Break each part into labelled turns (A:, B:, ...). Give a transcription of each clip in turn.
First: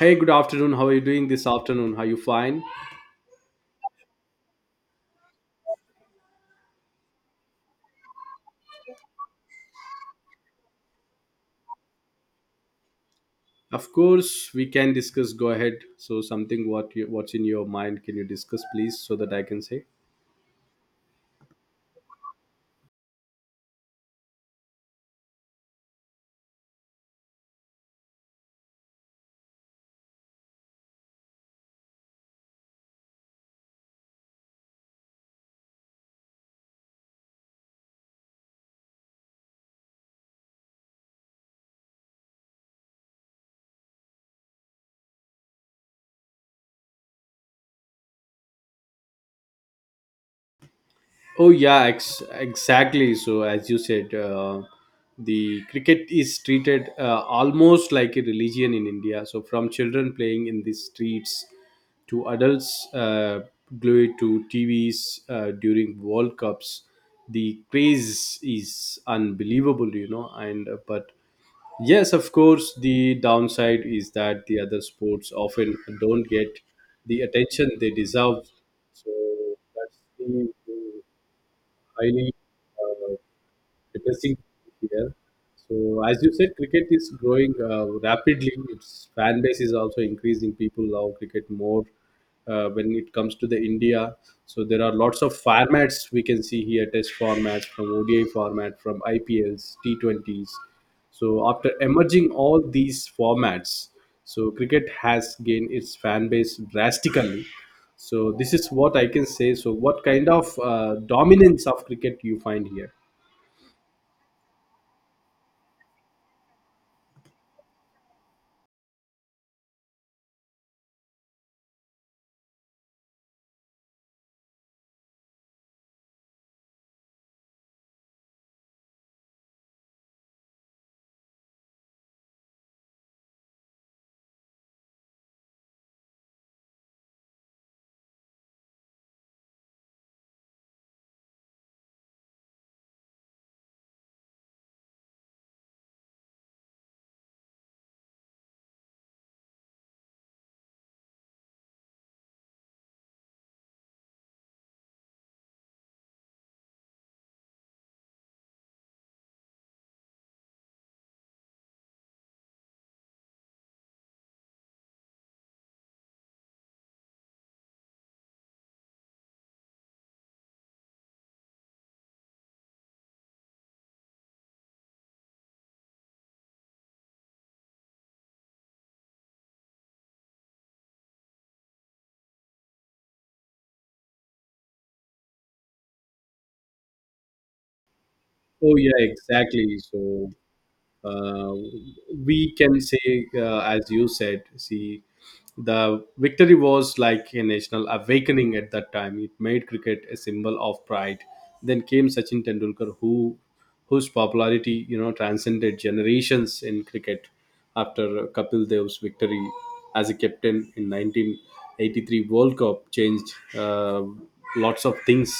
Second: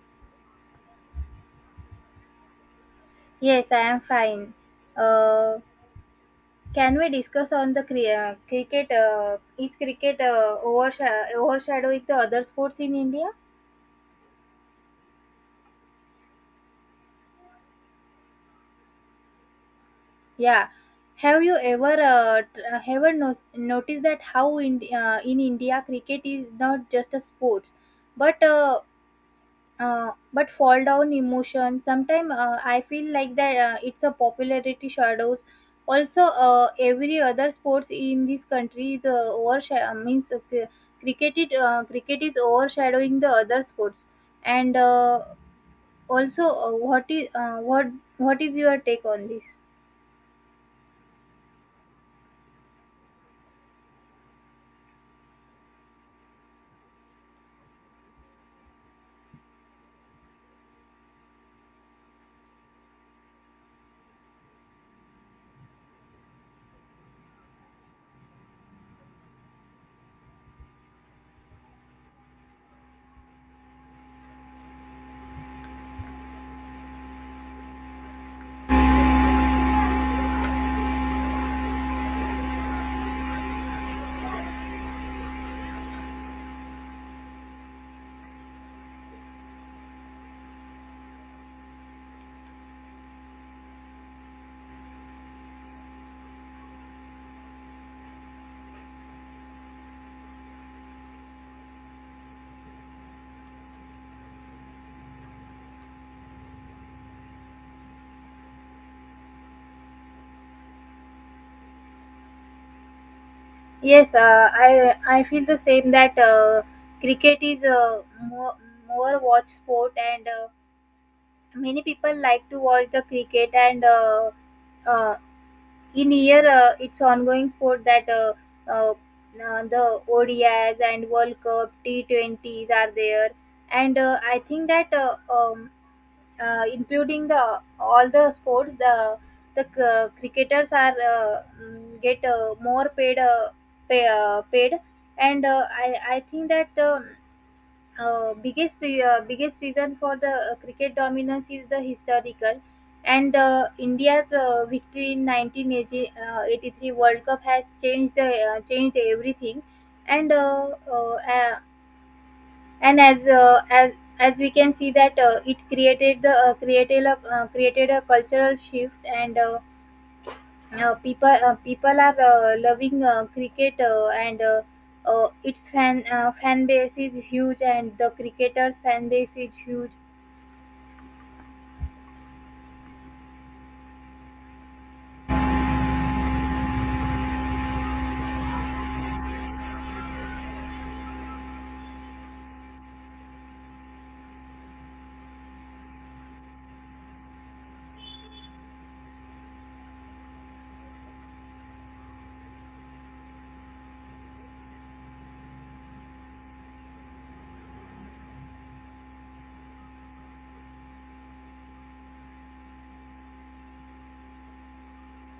A: Hey, good afternoon. How are you doing this afternoon? Are you fine?
B: Yes, I am fine. Uh, can we discuss on the cricket? Is cricket overshadowing the other sports in India?
A: Of course, we can discuss. Go ahead. So, something what you, what's in your mind? Can you discuss, please, so that I can say?
B: Yeah. Have you ever ever noticed that how in India cricket is not just a sport, but uh, but fall down emotion? Sometimes I feel like that it's a popularity shadows also every other sports in this country is overshadow, means cricket cricket is overshadowing the other sports, and also what is what is your take on this?
A: Exactly. So as you said, the cricket is treated almost like a religion in India. So from children playing in the streets to adults glued to TVs during World Cups, the craze is unbelievable, you know. And but yes, of course, the downside is that the other sports often don't get the attention they deserve. So that's the highly, uh, depressing here. So, as you said, cricket is growing rapidly. Its fan base is also increasing. People love cricket more when it comes to the India. So, there are lots of formats we can see here: Test formats, from ODI format, from IPLs, T20s. So, after emerging all these formats, so cricket has gained its fan base drastically. So, this is what I can say. So, what kind of dominance of cricket you find here?
B: Yes, I feel the same that cricket is more more watch sport, and many people like to watch the cricket, and uh, in year it's ongoing sport that uh, the ODIs and World Cup T20s are there, and I think that including the all the sports, the cricketers are get more paid, paid, and I think that. Biggest biggest reason for the cricket dominance is the historical, and India's victory in 1983 World Cup has changed the changed everything. And uh, uh, uh, and as uh, as as we can see that it created the created a created a cultural shift, and people are loving cricket, and its fan base is huge, and the cricketers fan base is huge.
A: Oh yeah, exactly. So uh, we can say, as you said, see, the victory was like a national awakening at that time. It made cricket a symbol of pride. Then came Sachin Tendulkar, whose popularity you know transcended generations in cricket. After Kapil Dev's victory as a captain in 1983 World Cup, changed lots of things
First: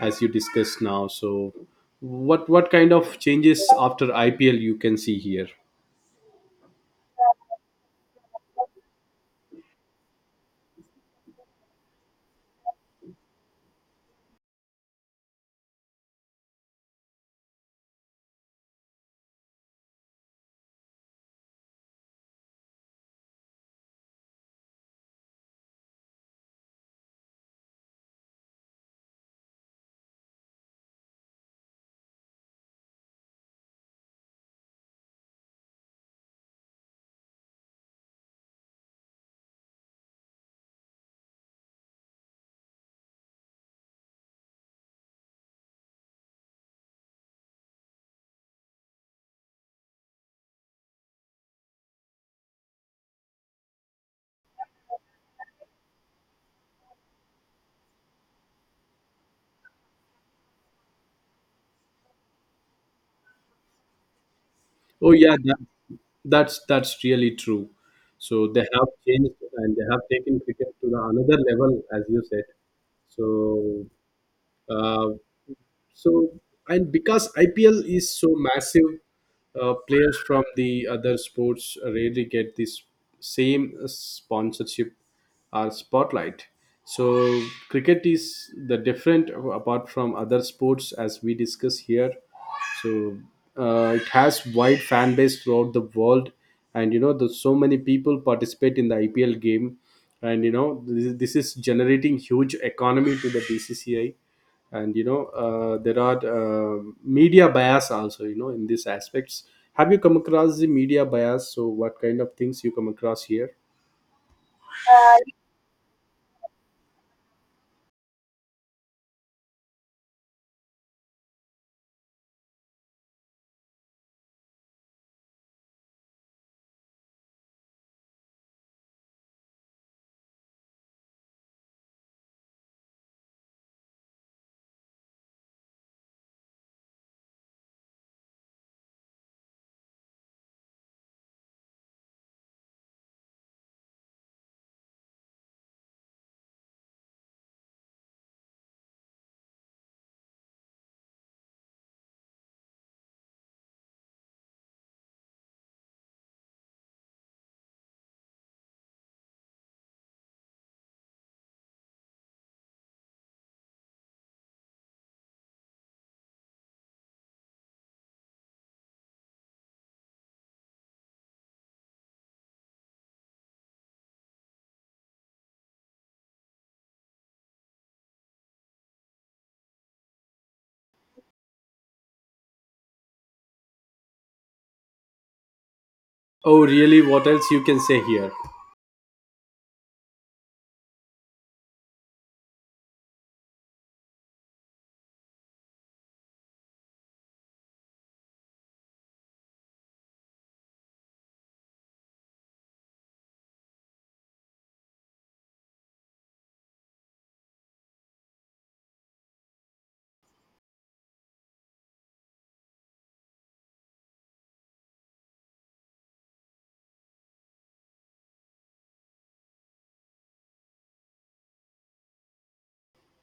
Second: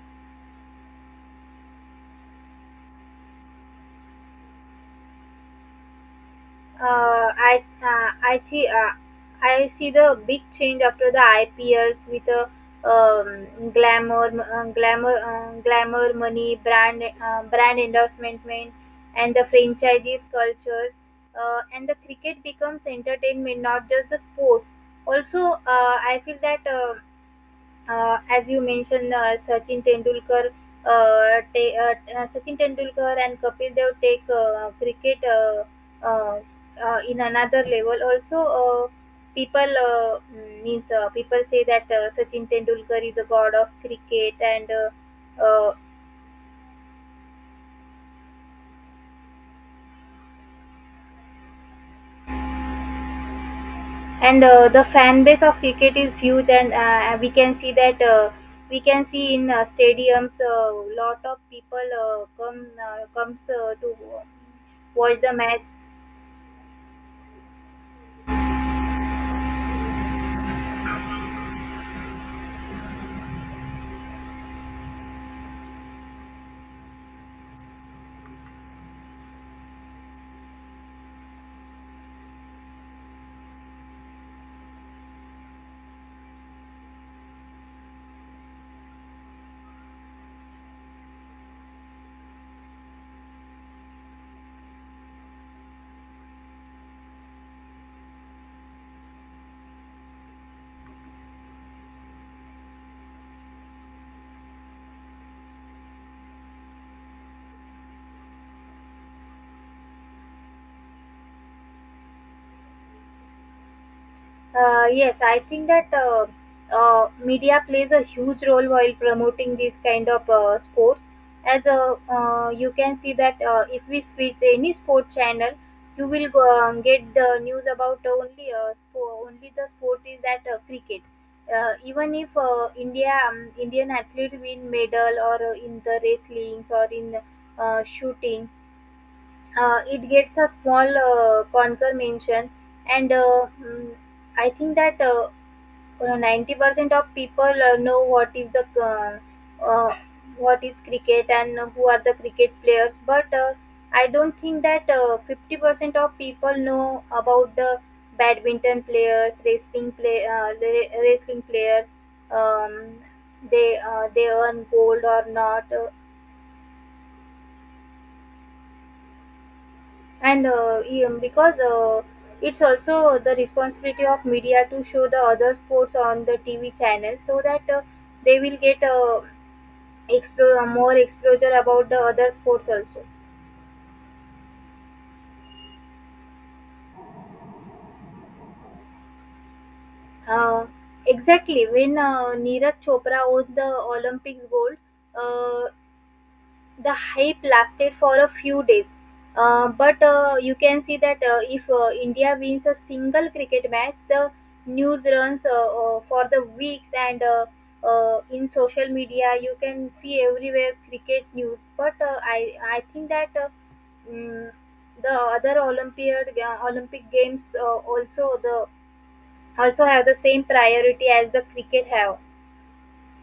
A: as you discussed now. So, what kind of changes after IPL you can see here?
B: Uh, I I see the big change after the IPLs with a um, glamour, glamour, money, brand endorsement, and the franchises culture, and the cricket becomes entertainment, not just the sports. Also, I feel that as you mentioned, Sachin Tendulkar, Sachin Tendulkar and Kapil Dev take cricket uh, in another level. Also, people mm, means people say that Sachin Tendulkar is a god of cricket, and the fan base of cricket is huge, and we can see that. We can see in stadiums a lot of people comes to
A: Oh
B: watch the
A: yeah, that,
B: match.
A: that's really true. So they have changed and they have taken cricket to the another level, as you said. So uh, So, and because IPL is so massive, players from the other sports rarely get this same sponsorship or spotlight. So, cricket is the different apart from other sports as we discuss here, so it has wide fan base throughout the world, and you know there's so many people participate in the IPL game, and you know this is generating huge economy to the BCCI. And you know there are media bias also, you know, in these aspects. Have you come across the media bias? So what kind of things you come across here?
B: Yes, I think that media plays a huge role while promoting these kind of sports. As you can see that if we switch any sport channel, you will go, get the news about only only the sport is that cricket. Even if India, Indian athlete win medal, or in the wrestlings or in shooting, it gets a small conquer mention. And I think that 90% of people know what is the uh, what is cricket and who are the cricket players, but I don't think that 50% of people know about the badminton players, wrestling play the wrestling players, um, they earn gold or not. Because it's also the responsibility of media to show the other sports on the TV channel, so that they will get more exposure about the other sports also.
A: Oh, really? What else you can say here?
B: uh, exactly, when Neeraj Chopra won the Olympics gold, uh, the hype lasted for a few days, but you can see that if India wins a single cricket match, the news runs for the weeks, and in social media you can see everywhere cricket news. But I think that. Mm, the other Olympiad, Olympic Games, also have the same priority as the cricket have.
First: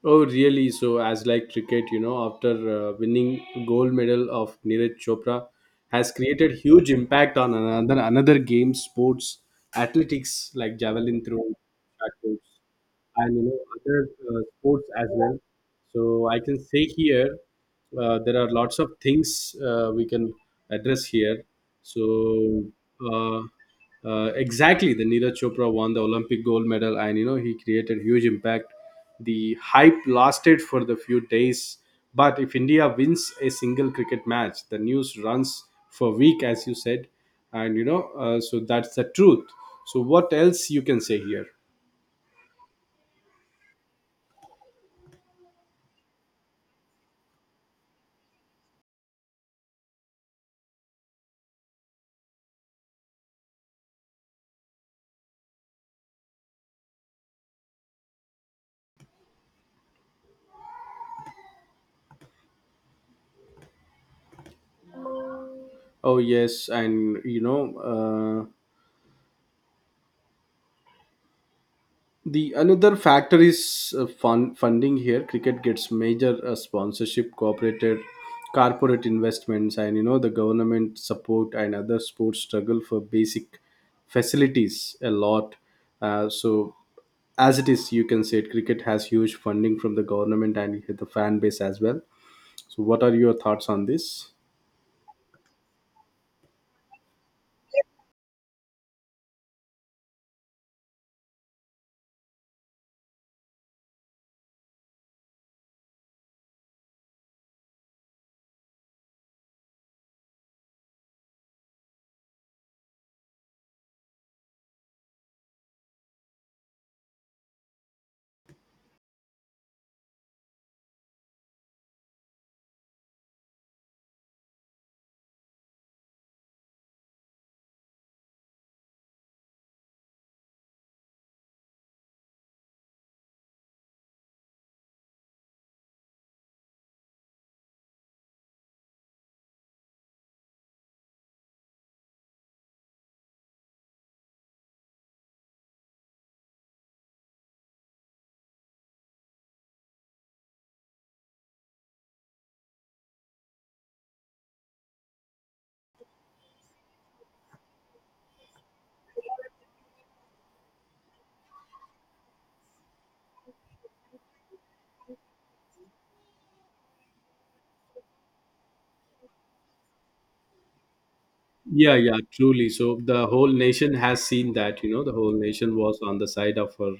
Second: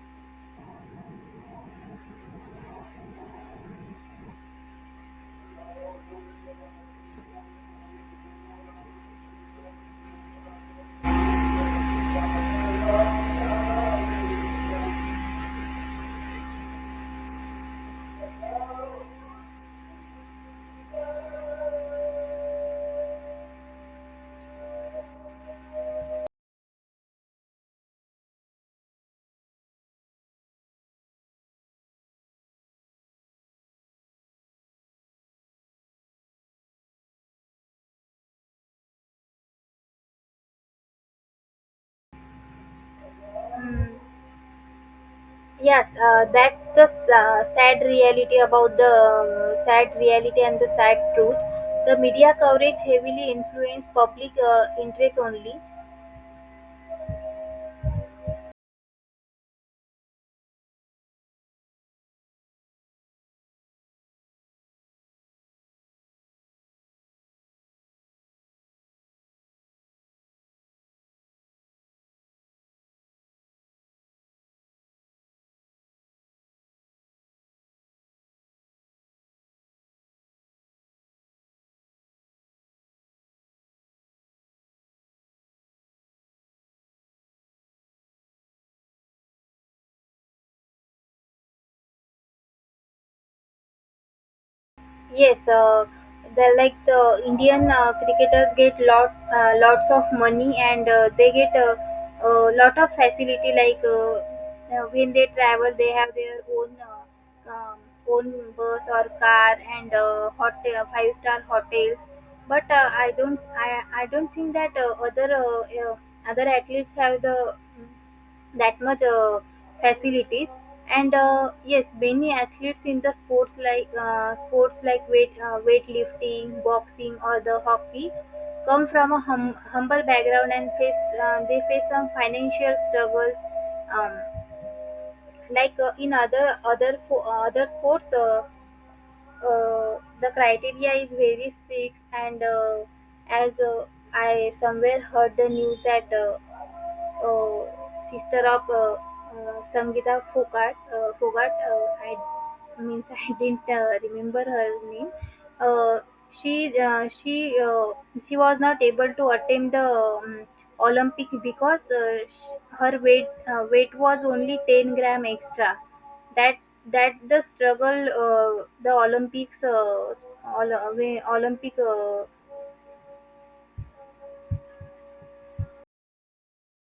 A: Oh, really? So, as like cricket, you know, after winning gold medal of Neeraj Chopra, has created huge impact on another game, sports, athletics like javelin throw, shot puts, and you know other sports as well. So I can say here, there are lots of things we can address here. So uh, exactly, the Neeraj Chopra won the Olympic gold medal, and you know he created huge impact. The hype lasted for the few days, but if India wins a single cricket match, the news runs for week, as you said, and you know, so that's the truth. So what else you can say here?
B: Mm. Yes, that's the sad reality about the sad reality and the sad truth. The media coverage heavily influenced public interest only.
A: Oh yes, and you know, uh, the another factor is funding here. Cricket gets major sponsorship, cooperated corporate investments, and you know the government support, and other sports struggle for basic facilities a lot. So, as it is, you can say it, cricket has huge funding from the government and the fan base as well. So what are your thoughts on this?
B: Yes, the like the Indian cricketers get lots of money, and they get a lot of facility. Like when they travel, they have their own own bus or car, and hotel, five-star hotels. But I don't think that other other athletes have the that much facilities. And yes, many athletes in the sports like weightlifting, boxing, or the hockey come from a humble background and face, they face some financial struggles. um, like in other other sports, the criteria is very strict, and as I somewhere heard the news that uh, sister of Sangeeta Fogart. Fogart, I means I didn't remember her name. Uh, she she was not able to attend the um, Olympic because her weight was only 10-gram extra. That that the struggle, the Olympics, all, Olympic,
A: Yeah, yeah, truly. So the whole nation has seen that, you know, the whole nation was on the side of her.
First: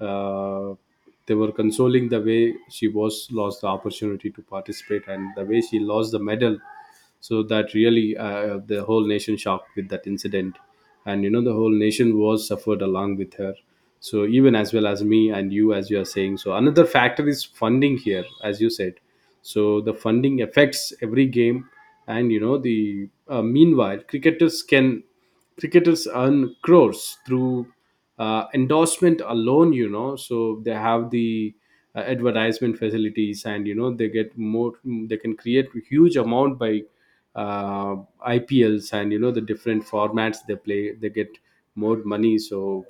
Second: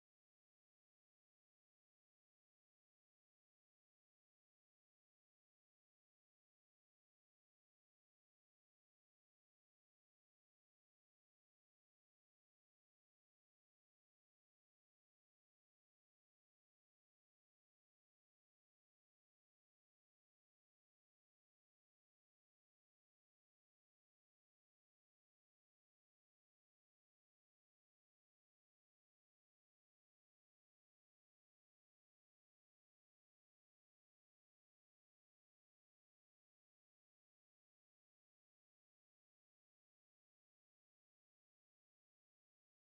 A: uh, they were consoling the way she was lost the opportunity to participate and the way she lost the medal, so that really the whole nation shocked with that incident. And you know the whole nation was suffered along with her. So even as well as me and you, as you are saying, so another factor is funding here, as you said. So the funding affects every game, and you know the, meanwhile cricketers earn crores through endorsement alone, you know. So they have the advertisement facilities, and you know they get more, they can create huge amount by uh, IPLs, and you know the different formats they play, they get more money. So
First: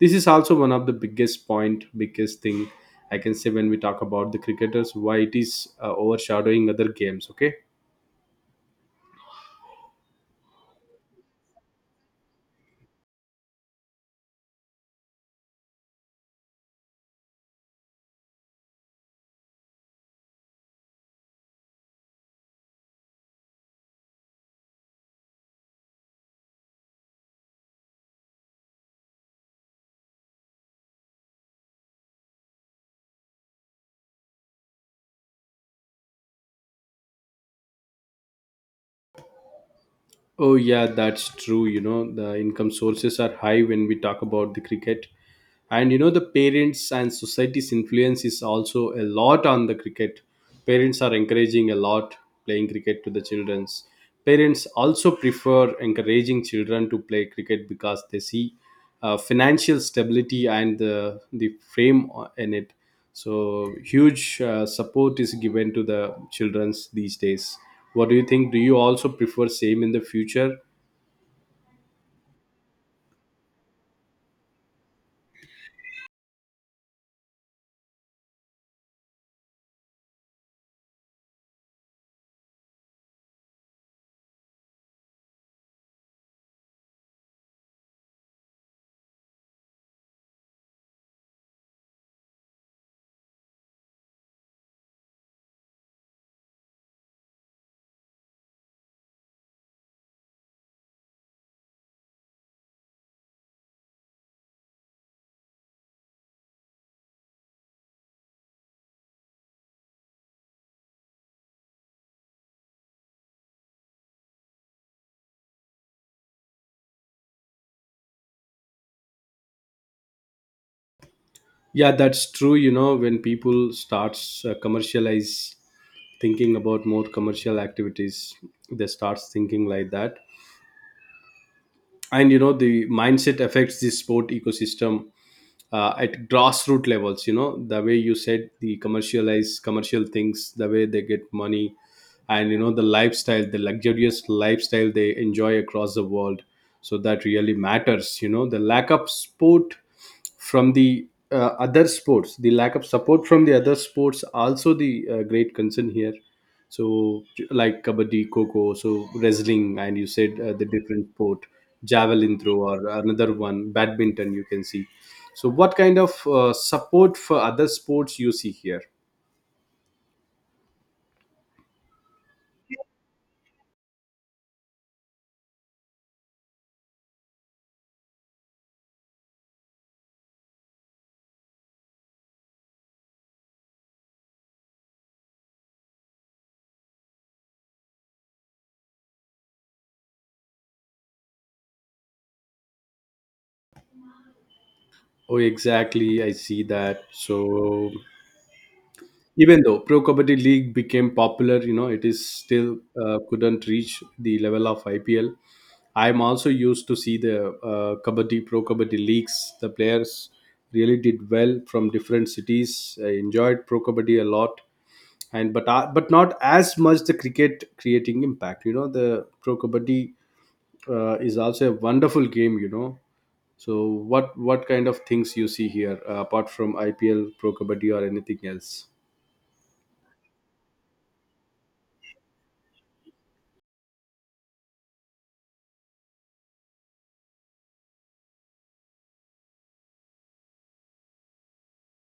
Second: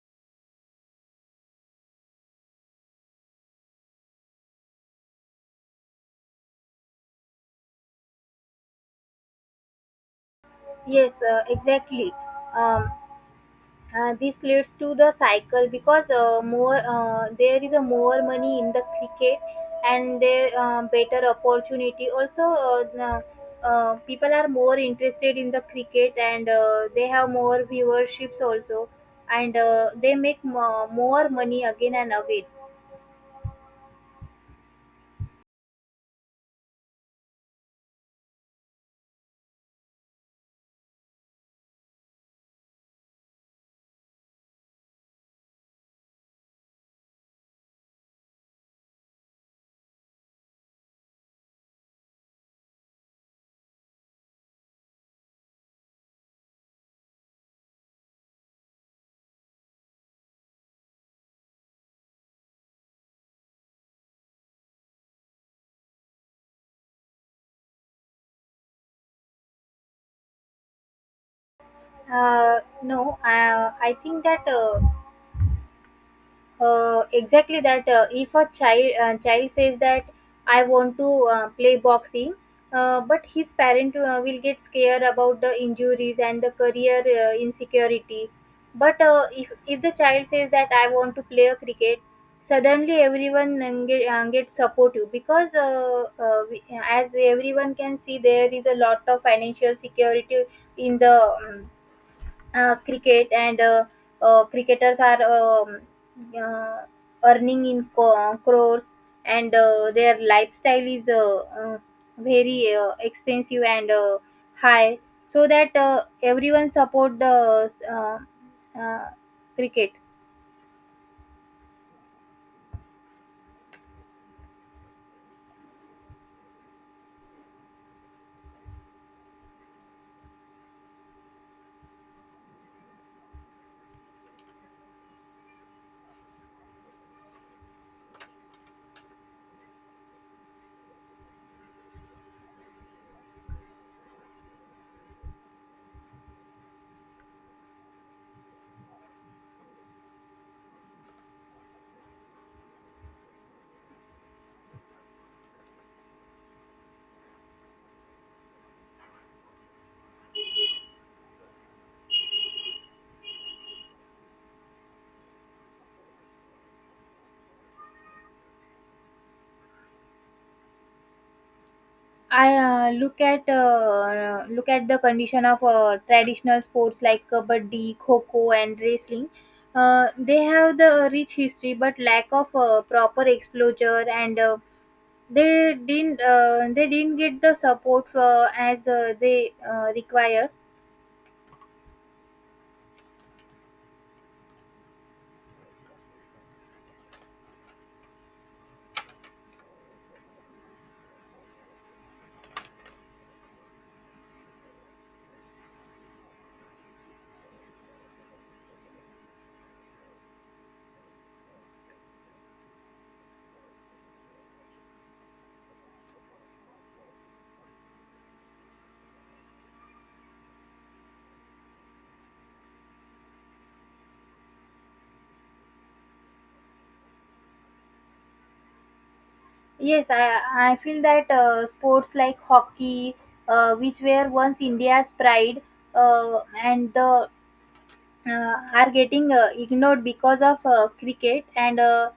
A: this is also one of the biggest point biggest thing I can say when we talk about the cricketers, why it is overshadowing other games. Okay.
B: yes, exactly. Um, this leads to the cycle because more there is a more money in the cricket, and there better opportunity, also people are more interested in the cricket, and they have more viewerships also, and they make more money again and again.
A: Oh yeah, that's true. You know, the income sources are high when we talk about the cricket, and you know the parents and society's influence is also a lot on the cricket. Parents are encouraging a lot playing cricket to the children's. Parents also prefer encouraging children to play cricket because they see financial stability and the frame o- in it. So huge support is given to the children's these days. What do you think? Do you also prefer same in the future?
B: No, I think that exactly that if a child says that I want to play boxing, but his parent will get scared about the injuries and the career insecurity. But if the child says that I want to play a cricket, suddenly everyone get supportive because we, as everyone can see, there is a lot of financial security in the cricket, and cricketers are uh, earning in crores, and their lifestyle is very expensive and high, so that everyone support the cricket.
A: Yeah, that's true. You know, when people starts commercialize, thinking about more commercial activities, they start thinking like that. And you know the mindset affects the sport ecosystem at grassroots levels. You know the way you said the commercial things, the way they get money, and you know the lifestyle, the luxurious lifestyle they enjoy across the world. So that really matters. You know the lack of sport from the other sports, the lack of support from the other sports also, the great concern here. So like kabaddi, coco, so wrestling, and you said the different sport, javelin throw or another one, badminton, you can see. So, what kind of support for other sports you see here?
B: I look at the condition of traditional sports like kabaddi, kho and wrestling. They have the rich history but lack of proper exposure, and they didn't get the support as they require.
A: Oh, exactly. I see that. So, even though Pro Kabaddi League became popular, you know, it is still couldn't reach the level of IPL. I'm also used to see the Kabaddi Pro Kabaddi leagues. The players really did well from different cities. I enjoyed Pro Kabaddi a lot, and but not as much the cricket creating impact. You know, the Pro Kabaddi is also a wonderful game, you know. So what kind of things you see here apart from IPL, Pro Kabaddi, or anything else?
B: Yes, I feel that sports like hockey, which were once India's pride, and the uh, are getting ignored because of cricket, and uh,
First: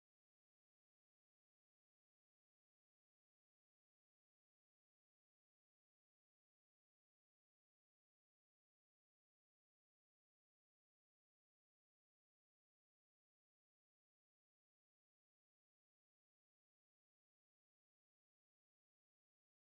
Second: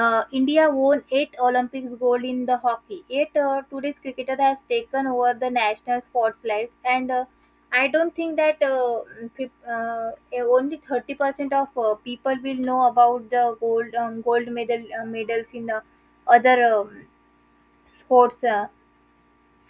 B: uh, India won 8 Olympics gold in the hockey, yet today's cricketer has taken over the national spotlight, and I don't think that only 30% of people will know about the gold, gold medals in other sports.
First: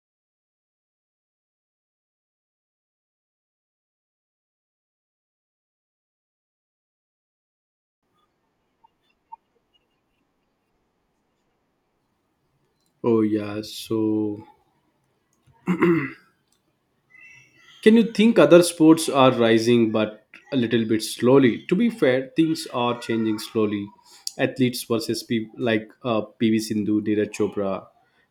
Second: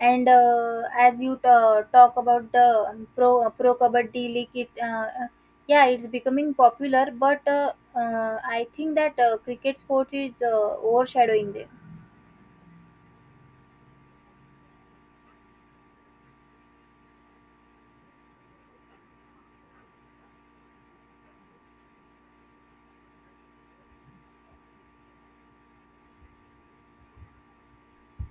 B: And As you talk about the Pro Kabaddi League, it yeah, it's becoming popular, but I think that cricket sport is overshadowing them.
A: Oh yeah, so can you think other sports are rising but a little bit slowly? To be fair, things are changing slowly. Athletes versus people like PV Sindhu, Neeraj Chopra,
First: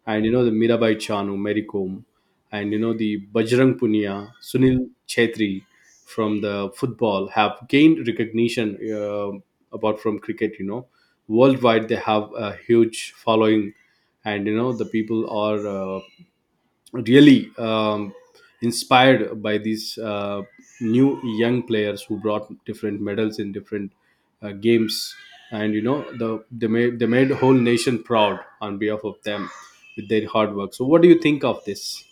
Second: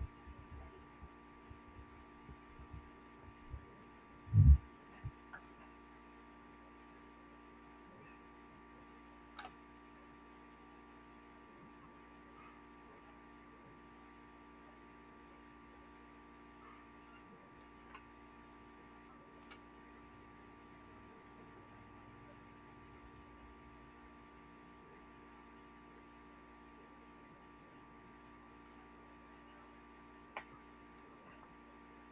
A: and you know the Mirabai Chanu, Mary Kom, and you know the Bajrang Punia, Sunil Chetri from the football have gained recognition apart from cricket. You know, worldwide they have a huge following, and you know the people are, really inspired by these new young players who brought different medals in different games. And you know the they made whole nation proud on behalf of them with their hard work. So what do you think of this?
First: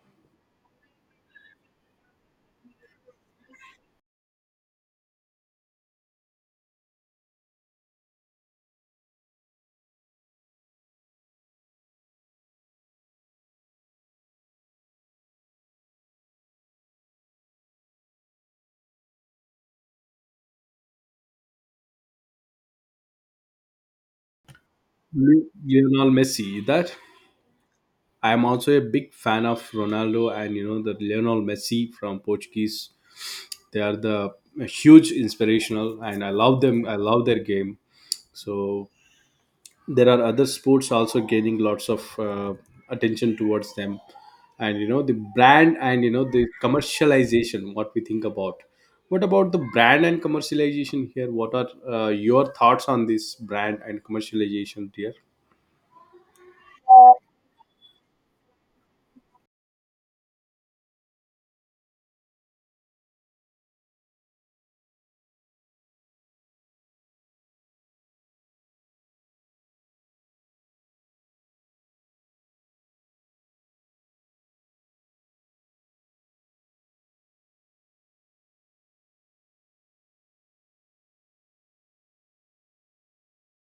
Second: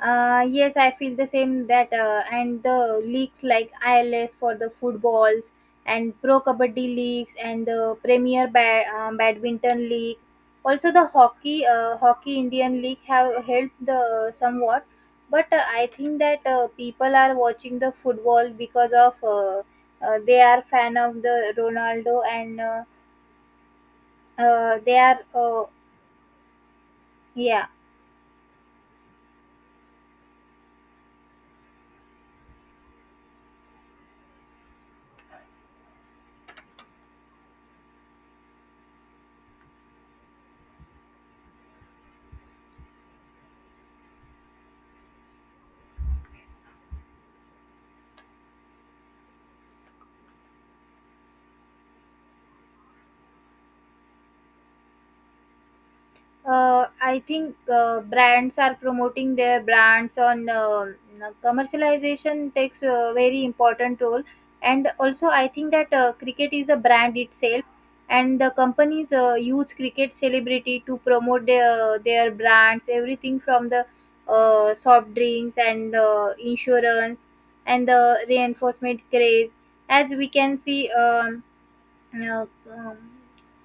B: Yes, I feel the same that and the leagues like ILS for the footballs and Pro Kabaddi Leagues and the Badminton League. Also, the hockey Indian League have helped the somewhat, but I think that people are watching the football because of they are fan of the Ronaldo, and they are
A: Le- Lionel Messi, that
B: yeah.
A: I am also a big fan of Ronaldo, and you know the Lionel Messi from Portuguese. They are the huge inspirational, and I love them, I love their game. So there are other sports also gaining lots of attention towards them. And you know the brand, and you know the commercialization, what we think about, what about the brand and commercialization here? What are your thoughts on this brand and commercialization here?
B: I think brands are promoting their brands on commercialization takes a very important role, and also I think that cricket is a brand itself, and the companies use cricket celebrity to promote their brands, everything from the soft drinks and insurance, and the reinforcement craze, as we can see. Uh, um,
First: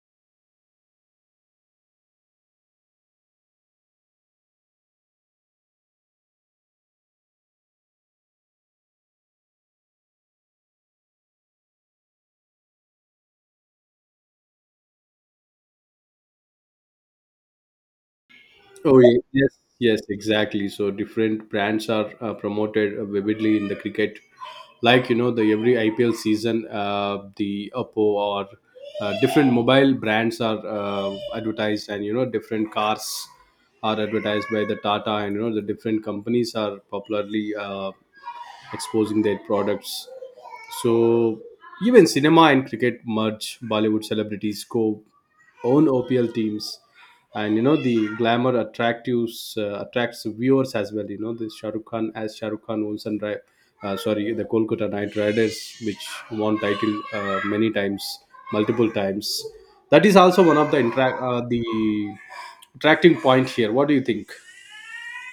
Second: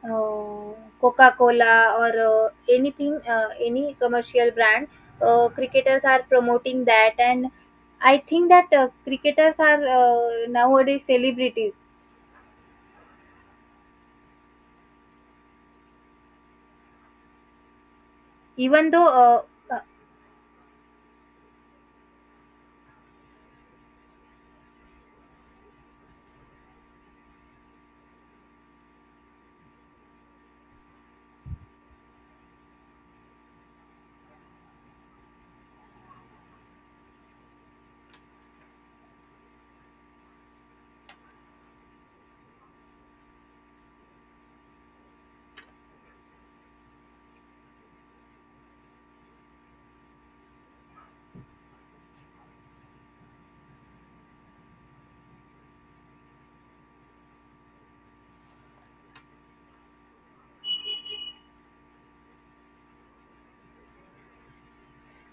B: uh, Coca-Cola or anything, any commercial brand, cricketers are promoting that. And I think that cricketers are nowadays celebrities, even
A: Oh,
B: though
A: ye- yes, yes, exactly. So different brands are promoted vividly in the cricket. Like, you know, the every IPL season, the Oppo or different mobile brands are advertised, and, you know, different cars are advertised by the Tata, and, you know, the different companies are popularly exposing their products. So even cinema and cricket merge. Bollywood celebrities co own OPL teams, and you know the glamour attractives attracts viewers as well. You know the Shah Rukh Khan owns and ri- sorry the Kolkata Knight Riders, which won title many times, multiple times. That is also one of the interact the attracting point here. What do you think?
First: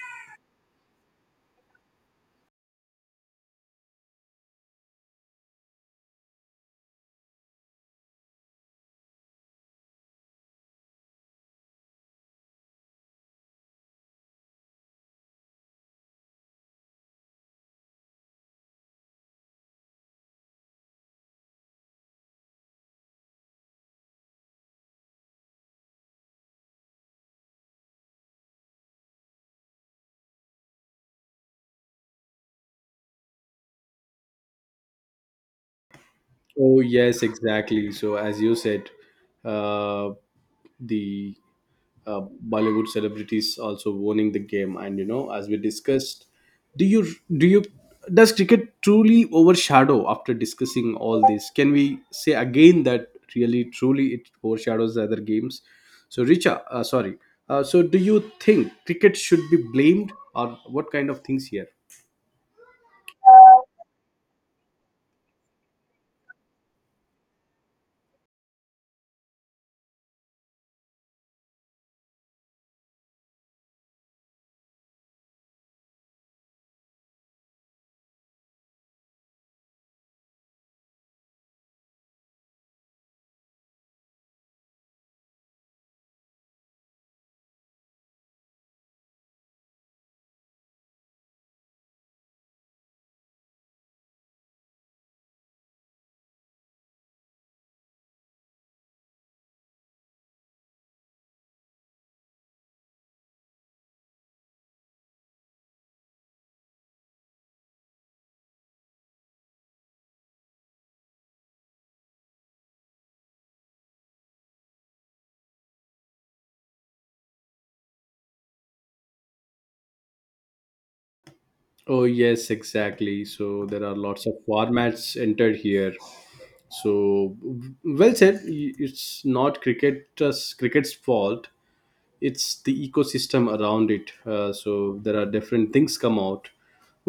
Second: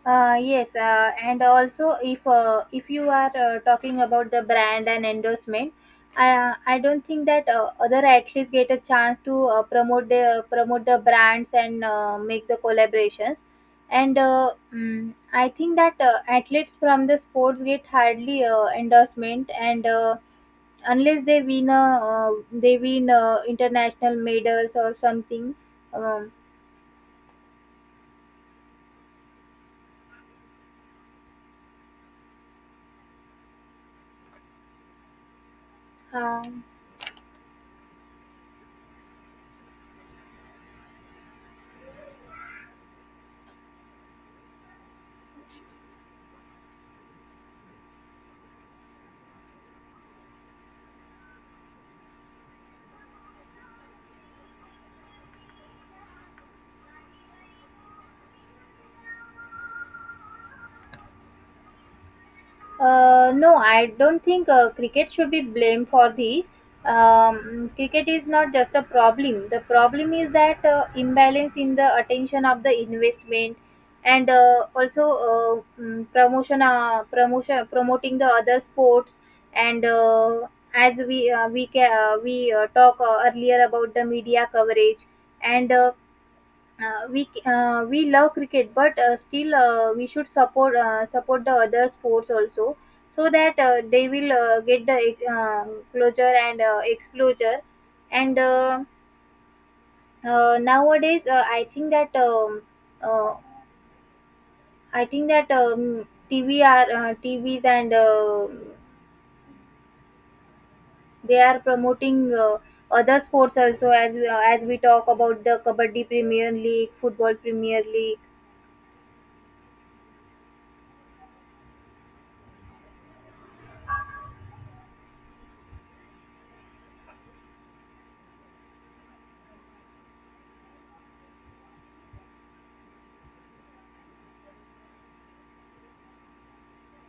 B: Yes, and also if you are talking about the brand and endorsement, I don't think that other athletes get a chance to promote the brands and make the collaborations, and I think that athletes from the sports get hardly endorsement, and unless they win a, they win international medals or something. Um, uh,
A: Oh yes, exactly. So as you said, uh, the uh, Bollywood celebrities also owning the game. And you know, as we discussed, do you do you does cricket truly overshadow after discussing all this? Can we say again that really truly it overshadows the other games? So, Richa, sorry. So, do you think cricket should be blamed, or what kind of things here?
B: No, I don't think cricket should be blamed for these. Cricket is not just a problem. The problem is that imbalance in the attention of the investment, and also promotion, promoting the other sports. And As we talk earlier about the media coverage and we love cricket but still we should support the other sports also so that they will get the uh, closure and exposure and nowadays uh, I think that tv are TVs and they are promoting other sports also, as we talk about the Kabaddi Premier League, Football Premier League.
A: Oh, yes, exactly. So there are lots of formats entered here. So w- well said. Y- It's not cricket's fault. It's the ecosystem around it. So there are different things come out.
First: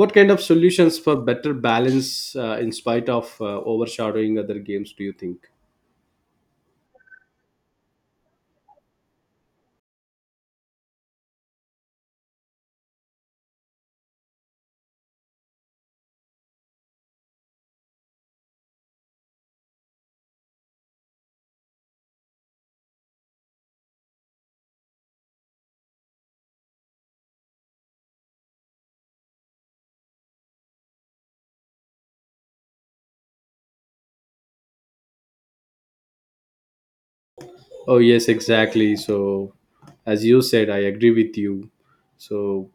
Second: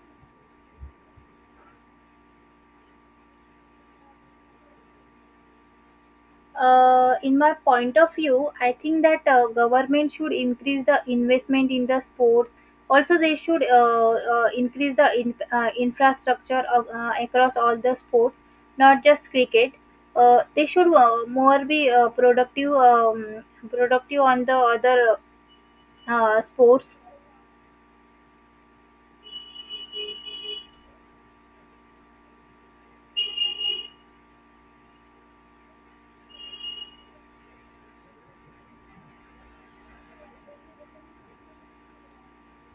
A: What kind of solutions for better balance in spite of overshadowing other games, do you think?
B: In my point of view, I think that government should increase the investment in the sports. Also, they should increase the infrastructure of, across all the sports, not just cricket. They should more be productive, productive on the other sports.
A: Oh, yes, exactly. So as you said, I agree with you. So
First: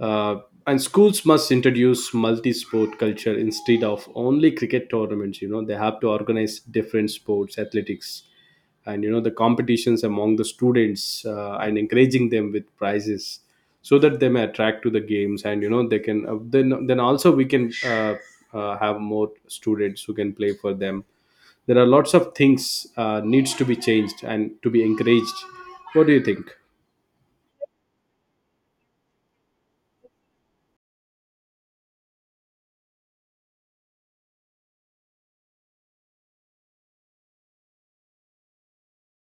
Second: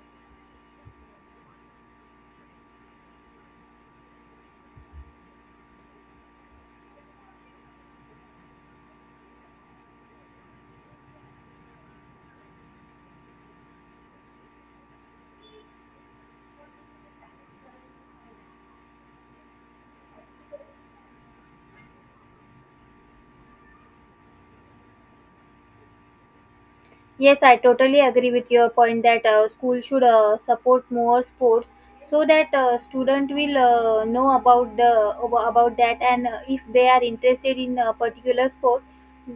A: uh, and schools must introduce multi-sport culture instead of only cricket tournaments. You know, they have to organize different sports, athletics, and you know, the competitions among the students, and encouraging them with prizes, so that they may attract to the games. And you know, they can, then also we can, have more students who can play for them. There are lots of things needs to be changed and to be encouraged. What do you think?
B: Yes, I totally agree with your point that school should support more sports so that student will know about the about that, and if they are interested in a particular sport,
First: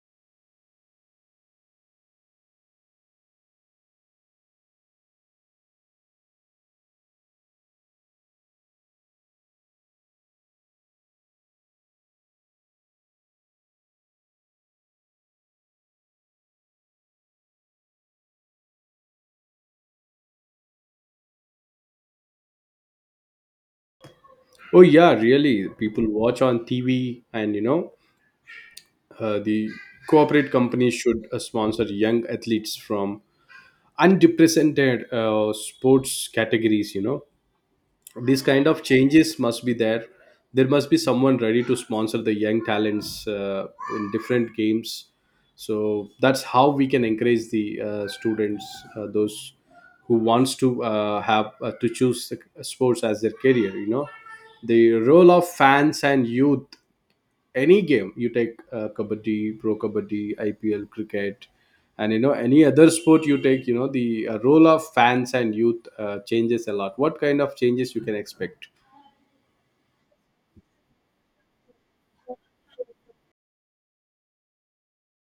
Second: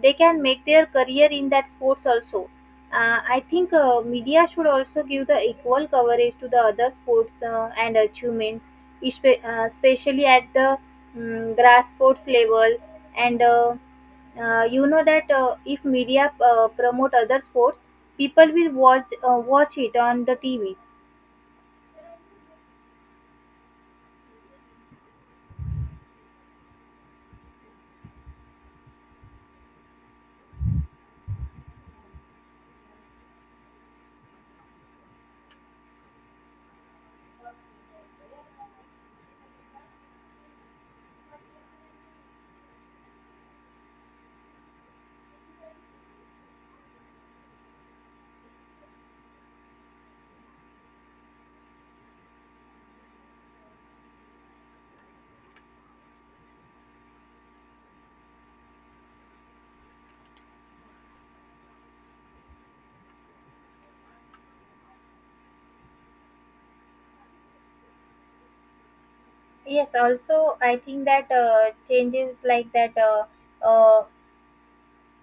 B: they can make their career in that sports also. I think media should also give the equal coverage to the other sports and achievements, especially at the grassroots level and. You know that if media promote other sports, people will watch it on the TVs.
A: Oh yeah, really, people watch on TV. And you know, the corporate companies should sponsor young athletes from unrepresented sports categories, you know. These kind of changes must be there. There must be someone ready to sponsor the young talents, in different games. So that's how we can encourage the students, those who wants to have to choose the sports as their career, you know. The role of fans and youth. Any game you take, kabaddi, pro kabaddi, IPL, cricket, and you know, any other sport you take, you know, the role of fans and youth changes a lot. What kind of changes you can expect?
B: Yes, also I think that changes like that uh,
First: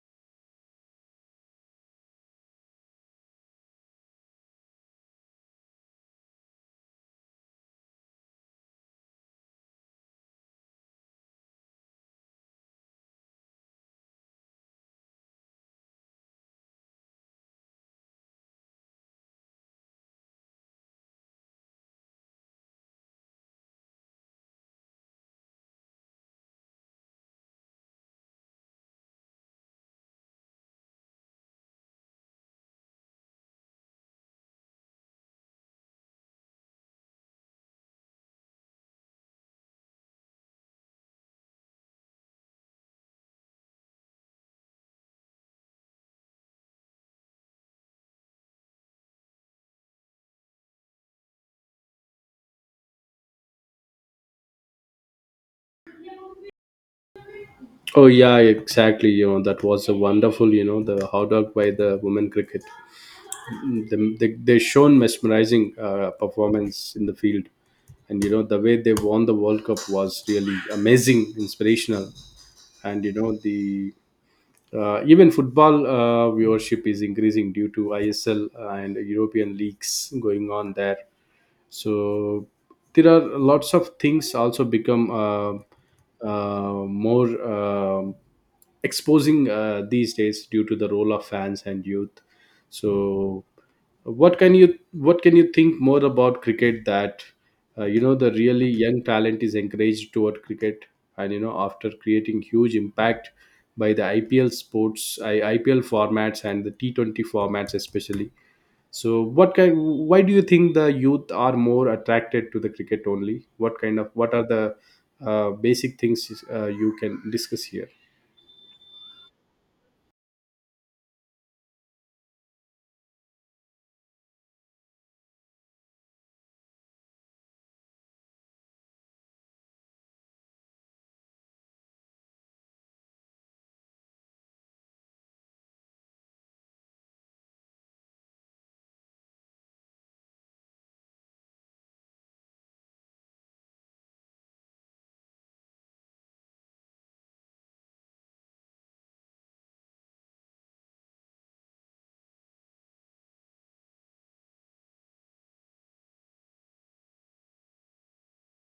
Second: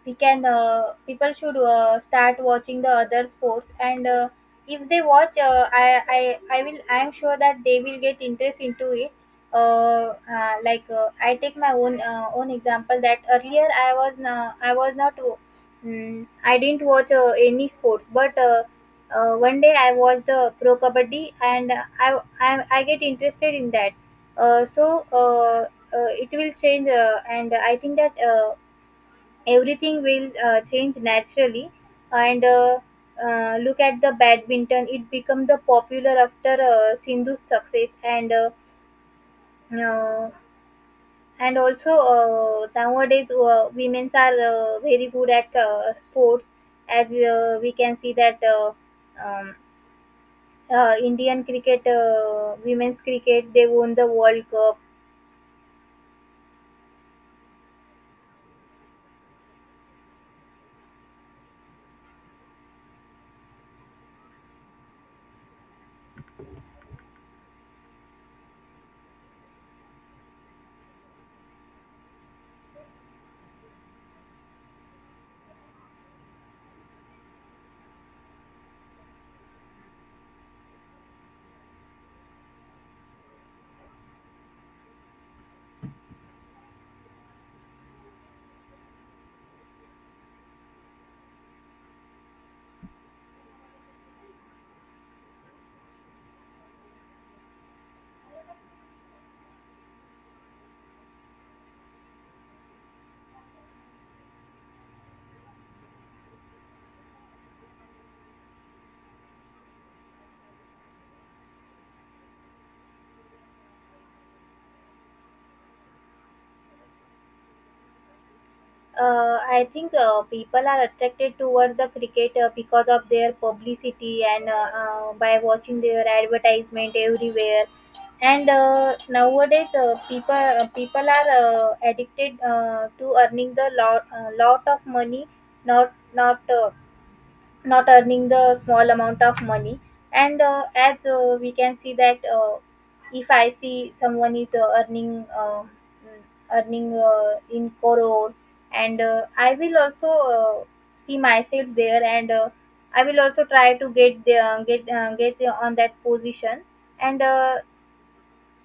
B: we can people should start watching the other sports, and if they watch, I am sure that they will get interest into it. I take my own own example that earlier I was I was not I didn't watch any sports, but one day I watched the Pro Kabaddi and I get interested in that. uh, so uh, it will change, and I think that everything will change naturally. And Look at the badminton, it become the popular after Sindhu's success, uh, and also nowadays women are very good at sports, as we can see that um, Indian cricket, women's cricket, they won the World Cup.
A: Oh yeah, exactly. You know, that was a wonderful, you know, the hot dog by the women cricket. They shown mesmerizing performance in the field. And you know, the way they won the world cup was really amazing, inspirational. And you know, the even football viewership is increasing due to ISL and European leagues going on there. So there are lots of things also become, more exposing these days due to the role of fans and youth. Mm. So what can you think more about cricket, that you know, the really young talent is encouraged toward cricket. And you know, after creating huge impact by the IPL sports, IPL formats and the T20 formats especially. So what kind, why do you think the youth are more attracted to the cricket only? What kind of, what are the basic things you can discuss here?
B: I think people are attracted towards the cricket because of their publicity and by watching their advertisement everywhere. And nowadays, people are addicted to earning the lot of money, not not uh, not earning the small amount of money. And as we can see that if I see someone is earning mm, earning in crores, and I will also uh, see myself there, and I will also try to get the, get on that position. And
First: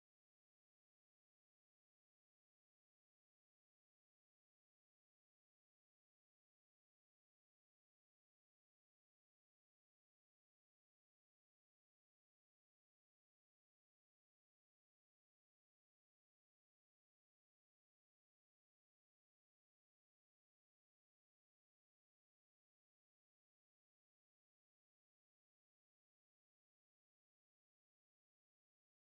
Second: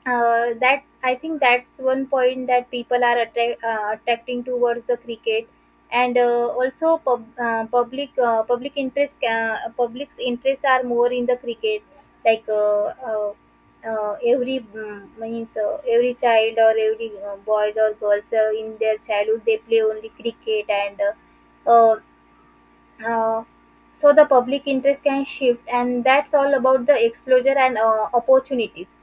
B: That's, I think that's one point that people are attracting towards the cricket, and also public interest, public's interests are more in the cricket, like uh, uh, every mm, means every child, or every boys or girls in their childhood, they play only cricket and. Uh, uh, so the public interest can shift, and that's all about the exposure and opportunities.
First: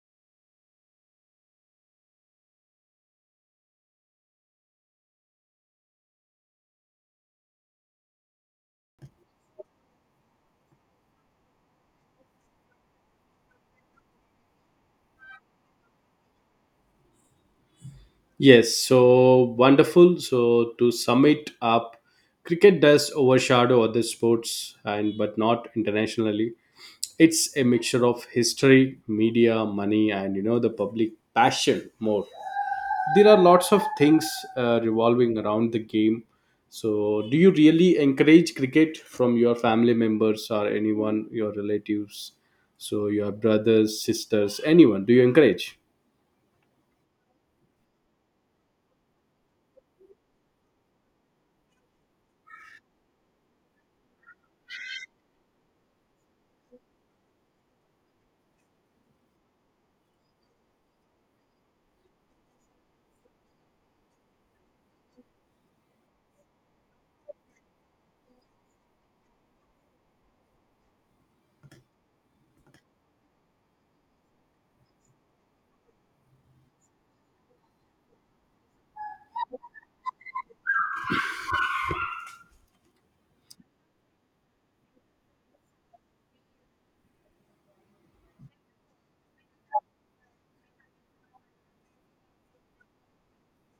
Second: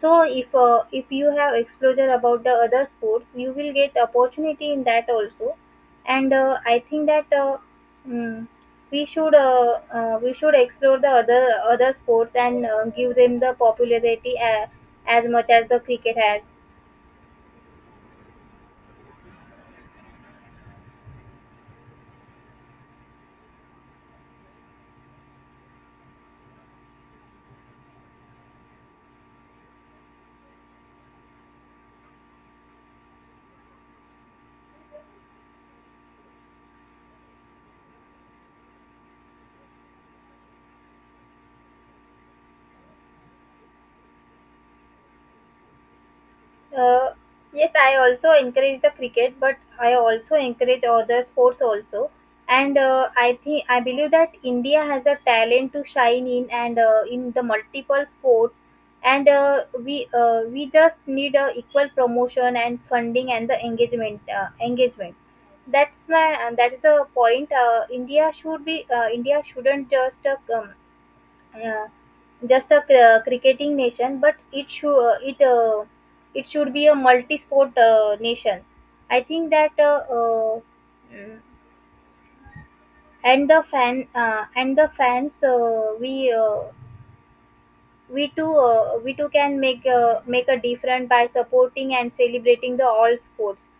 B: So if you have exposure about the other sports, you will get opportunity in that also. And I think that mm, we should explore the other other sports and give them the popularity as much as the cricket has.
A: Yes, so wonderful. So to sum it up, cricket does overshadow other sports and but not internationally. It's a mixture of history, media, money, and you know, the public passion more. There are lots of things revolving around the game. So do you really encourage cricket from your family members or anyone, your relatives? So your brothers, sisters, anyone, do you encourage?
B: Uh, yes, I also encourage the cricket, but I also encourage other sports also. And I think I believe that India has a talent to shine in and in the multiple sports. And we just need equal promotion and funding and the engagement. That's my, and that is the point. India should be India shouldn't just yeah, just a cricketing nation, but it should it should be a multi-sport nation. I think that mm, and the fans, we too can make a difference by supporting and celebrating the all sports.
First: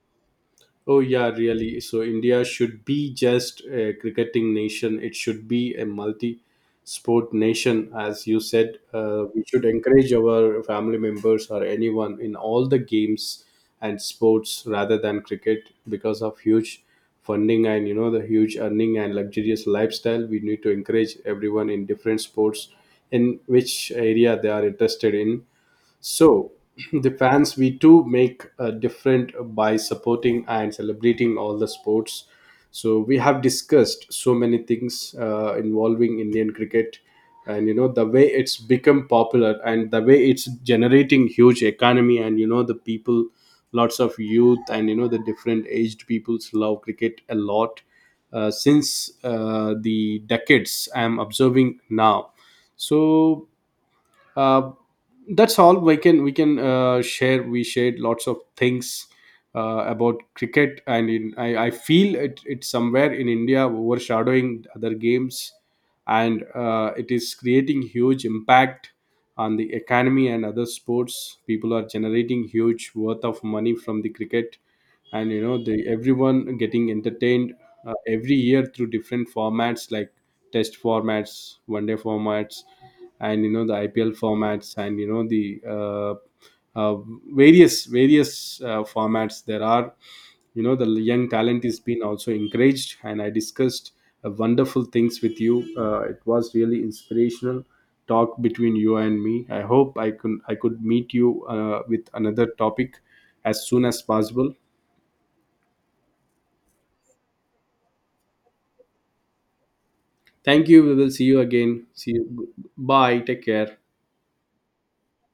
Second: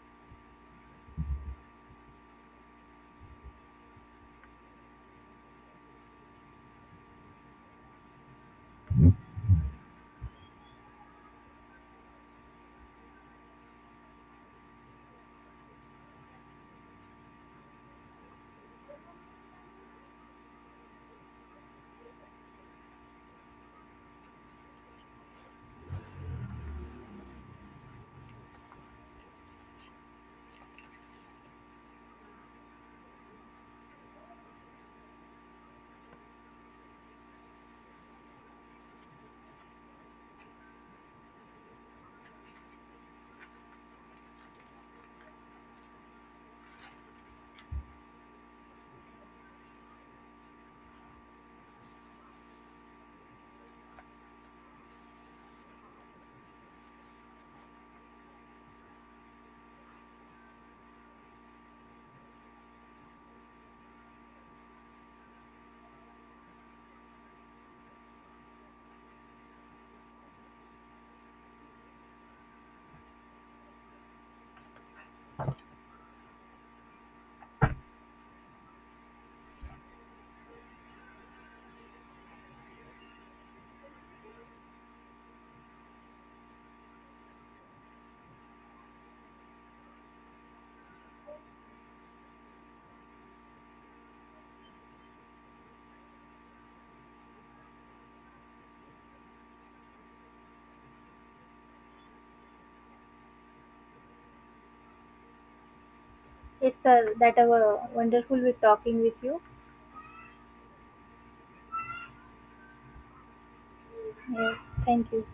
A: Oh yeah, really. So India should be just a cricketing nation. It should be a multi-sport nation, as you said. We should encourage our family members or anyone in all the games and sports rather than cricket, because of huge funding and you know, the huge earning and luxurious lifestyle. We need to encourage everyone in different sports in which area they are interested in. So, the fans, we too make a different by supporting and celebrating all the sports. So, we have discussed so many things involving Indian cricket, and you know, the way it's become popular and the way it's generating huge economy. And you know, the people, lots of youth, and you know, the different aged peoples love cricket a lot. Since the decades I'm observing now. So uh, that's all. We shared lots of things about cricket. And in I feel it's somewhere in India overshadowing other games. And it is creating huge impact on the economy and other sports. People are generating huge worth of money from the cricket. And you know, the everyone getting entertained every year through different formats like test formats, one day formats, and you know, the IPL formats, and you know, the uh, various formats there are. You know, the young talent is being also encouraged. And I discussed wonderful things with you. It was really inspirational talk between you and me. I hope I could meet you with another topic as soon as possible.
B: Yes sir, that was wonderful with talking with you.
A: Thank you. We will see you again. See you. Bye. Take care.
B: Yes, thank you.